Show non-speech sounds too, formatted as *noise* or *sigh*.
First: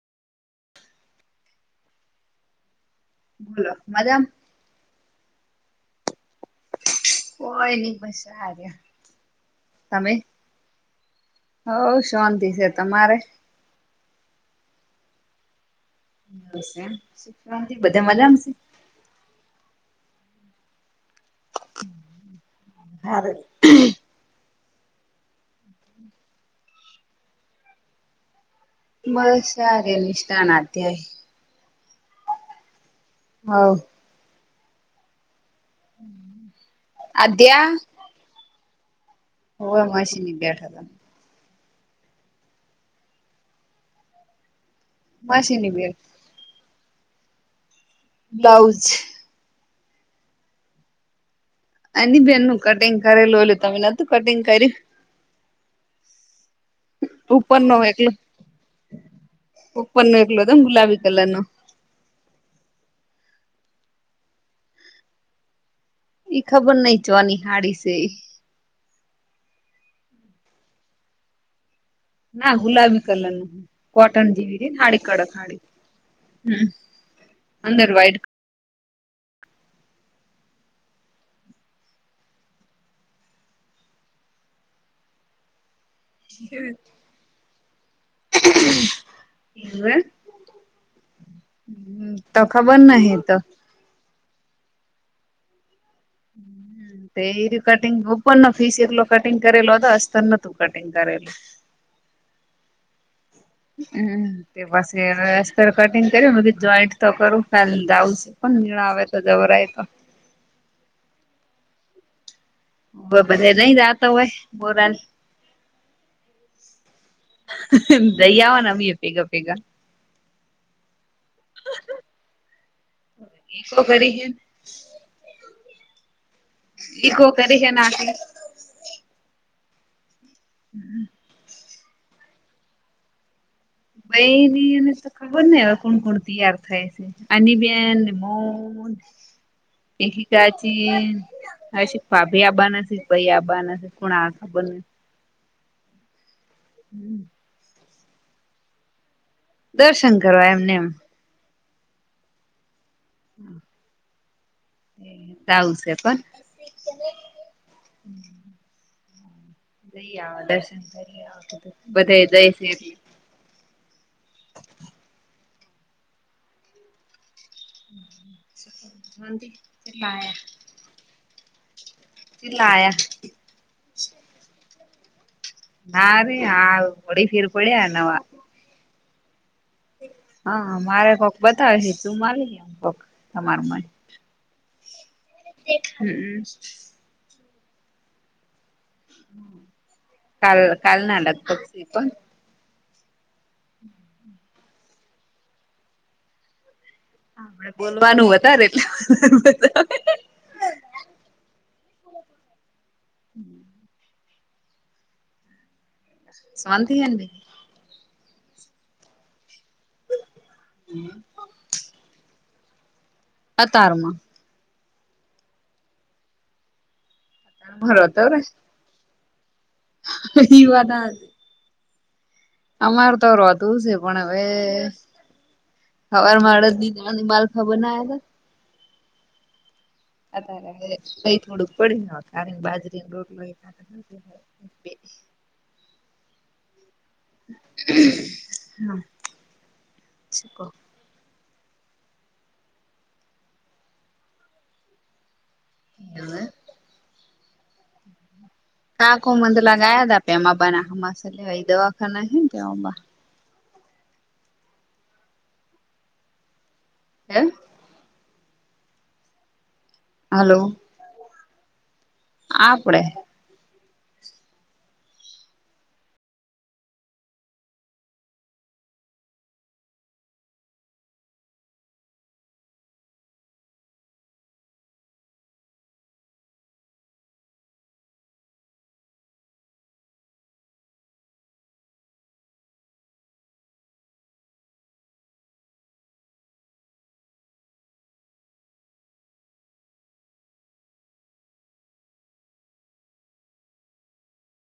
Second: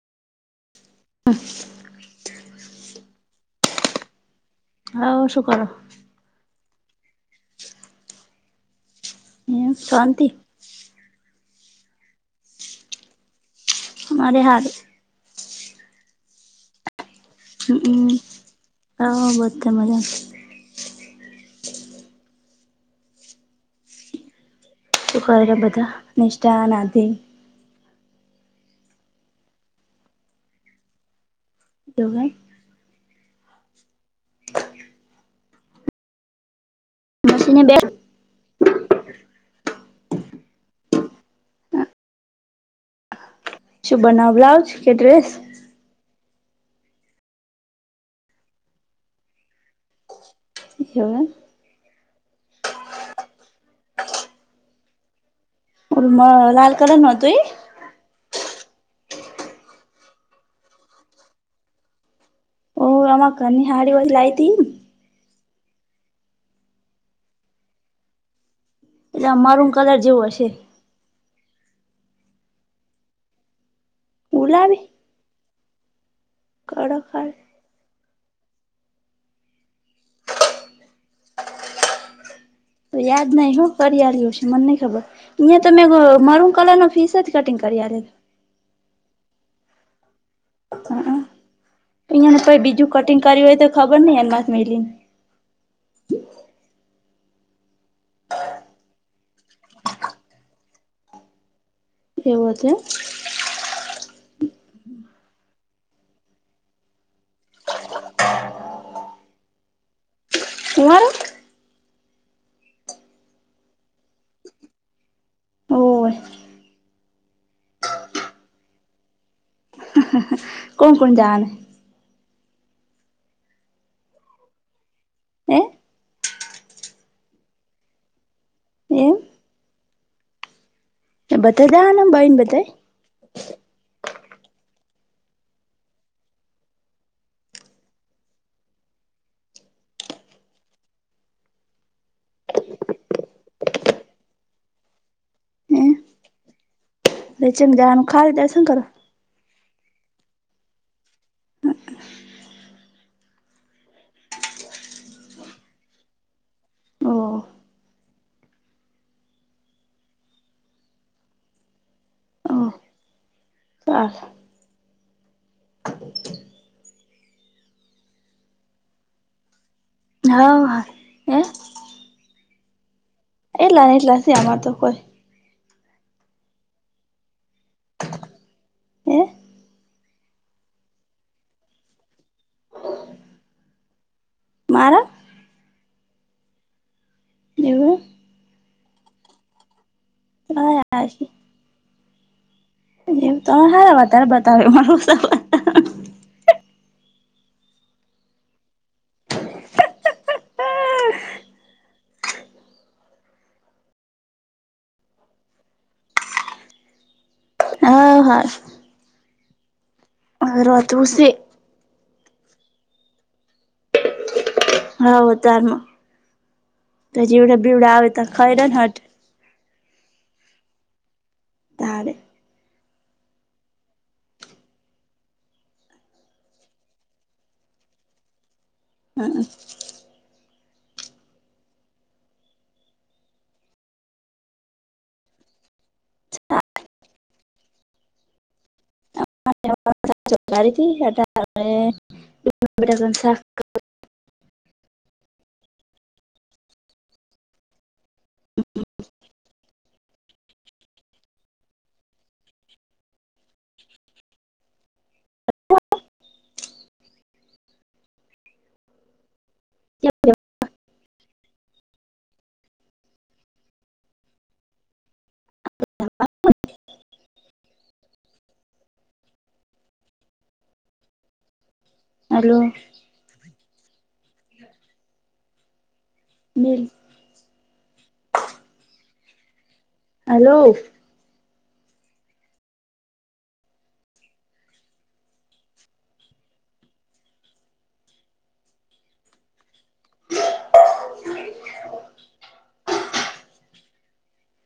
*unintelligible* Hello મજામાં. હા શું કરો. કોઈ નઈ બસ આ રયા એમ તમે. શાંતિ હઉ શાંતિ છે તમારે. મારે હાલ. શાંતિ બધા હમ મજામાં છે. હવ બધા મજામાં. *inaudible* શું કરે બધા નિષ્ઠા ને આદિ. બસ સાર નિષ્ઠા ને અધ્યાય. એવું એમ. હવ. મશીને અધ્યા. બે હવે માસી ને ઈ બેઠા હતા. શું બના બ્લાઉજ. માશિની બે. બ્લાઉઝ. એવું એમ. આની બેનનું કટિંગ કરેલું ઓલું તમે નતું કટિંગ કર્યું. ઓલું મા લાલ. કલર નું હતું એ ઉપર નો એકલો ઉપર નો એકલો હતોમ ગુલાબી કલર નો. તોમાં ઘર ની હાડીઓ લાઈ હતી. ઈ ખબર નહી છ નિ હાડી સે ઈ. એ મરુન કલર જેઉ હશે. ના ગુલાબી કલર નું કોટન હું જેવી હેને લાવી હાડી કડક હાડી. હમ્મ કડક હારી અંદર વાયટ. તો યાદ નહી હો કરી આલિસ છે મને નહી ખબર અહિયા તમે મરુંન કલર નો પીસ જ. કટિંગ કરી આલે. એવું એમ. હ અહિયાં ને તો પઈ ખબર બીજું નહિ કટિંગ કર્યું હોય તો ખબર નઈ એનાથ મેલીન. *unintelligible* તે ઇરિયુ કટિંગ ઉપર નો પીસ એકલો કટિંગ કરેલો હતો અસ્તર ન તું કટિંગ કરેલું. એવું હતું એમ. હમ્મ અ અસ્તર કટિંગ કર્યું મેં કીધું જોઈન્ટ. તો કરું ખાલી બ્લાઉઝ છે પણ મેળ આવે તો જવરાય તો. હું મારા. બધે નહી રાતો હોય બોરાલ. ઓ. જઈ આવાના અમીય ભેગા ભેગા. કોણ કોણ જાવાન હે. ઈ ખબરિ. હે. ઈકો કરી હે ના કે. એમ *inaudible* બતો જાવાન બાઈ ન બધે. બાઈની એને તો ખબર ને હવે કુણ કુણ તિયાર થાય છે. હની બેન, ને મૂ રેખીતાજી ન હસી પાભી આબાના શી પૈયા આબાના શે, કુણ આવ ખબર નઈ. હમ્મ. લેચુન જવાનું ખાલ દર્શન કરવા? દર્શન કરવા એમને એમ. *inaudible* એ તાવશે પણ. ઓહ જઈ આવા, દર્શન કરી આવા કીધું, બધે જાયશ એટલે. કાલ *inaudible* આયા હા હા એ. તેટલા આયા એટલા એટલા સે અમા તો કોઈ. હા રે હા વડી ફીર પડે આના મા. હે હા હા મારે કોક બતાવે ની, તુમ આવેની કોક તમાર મય. મારા હમ્મ. એવું કાલ, કાલના લગભગ સી કોન. તો હારા વધારે બતાવે *unintelligible* મારુ બોલવાનું વધારે એટલે બતાવે. શાંતિ હેન બી. અ હા. મારો આ તુરુસી અતારમાં. હવ અતારમાં, તો જેવડા તમારો બીવડાવે તો ખાઈ રે ને હટ ઈ વાત હાચ તારે. અમાર તો રોધવું સે પણ હવે. હવાર મારાથિ તોણી બાર ખબર ના આયતો હ અ. અતારે હવે, દઈ થોડુંક કરી નાખ, આવીને બાજરીનો રોટલો એક *unintelligible* *inaudible* *inaudible* *inaudible* *unintelligible* છાસ વઘારી તી અતાર હવે *unintelligible* બટાકાન શા *unintelligible* એટલે, કા કુ મંદ લા લાયાટા ભેમાં બાના, હમાસાર લેવા એ દવાખાને હીને ભેમો બા. હે હલો *unintelligible* આપડે હલો બિલ હલો. *inaudible*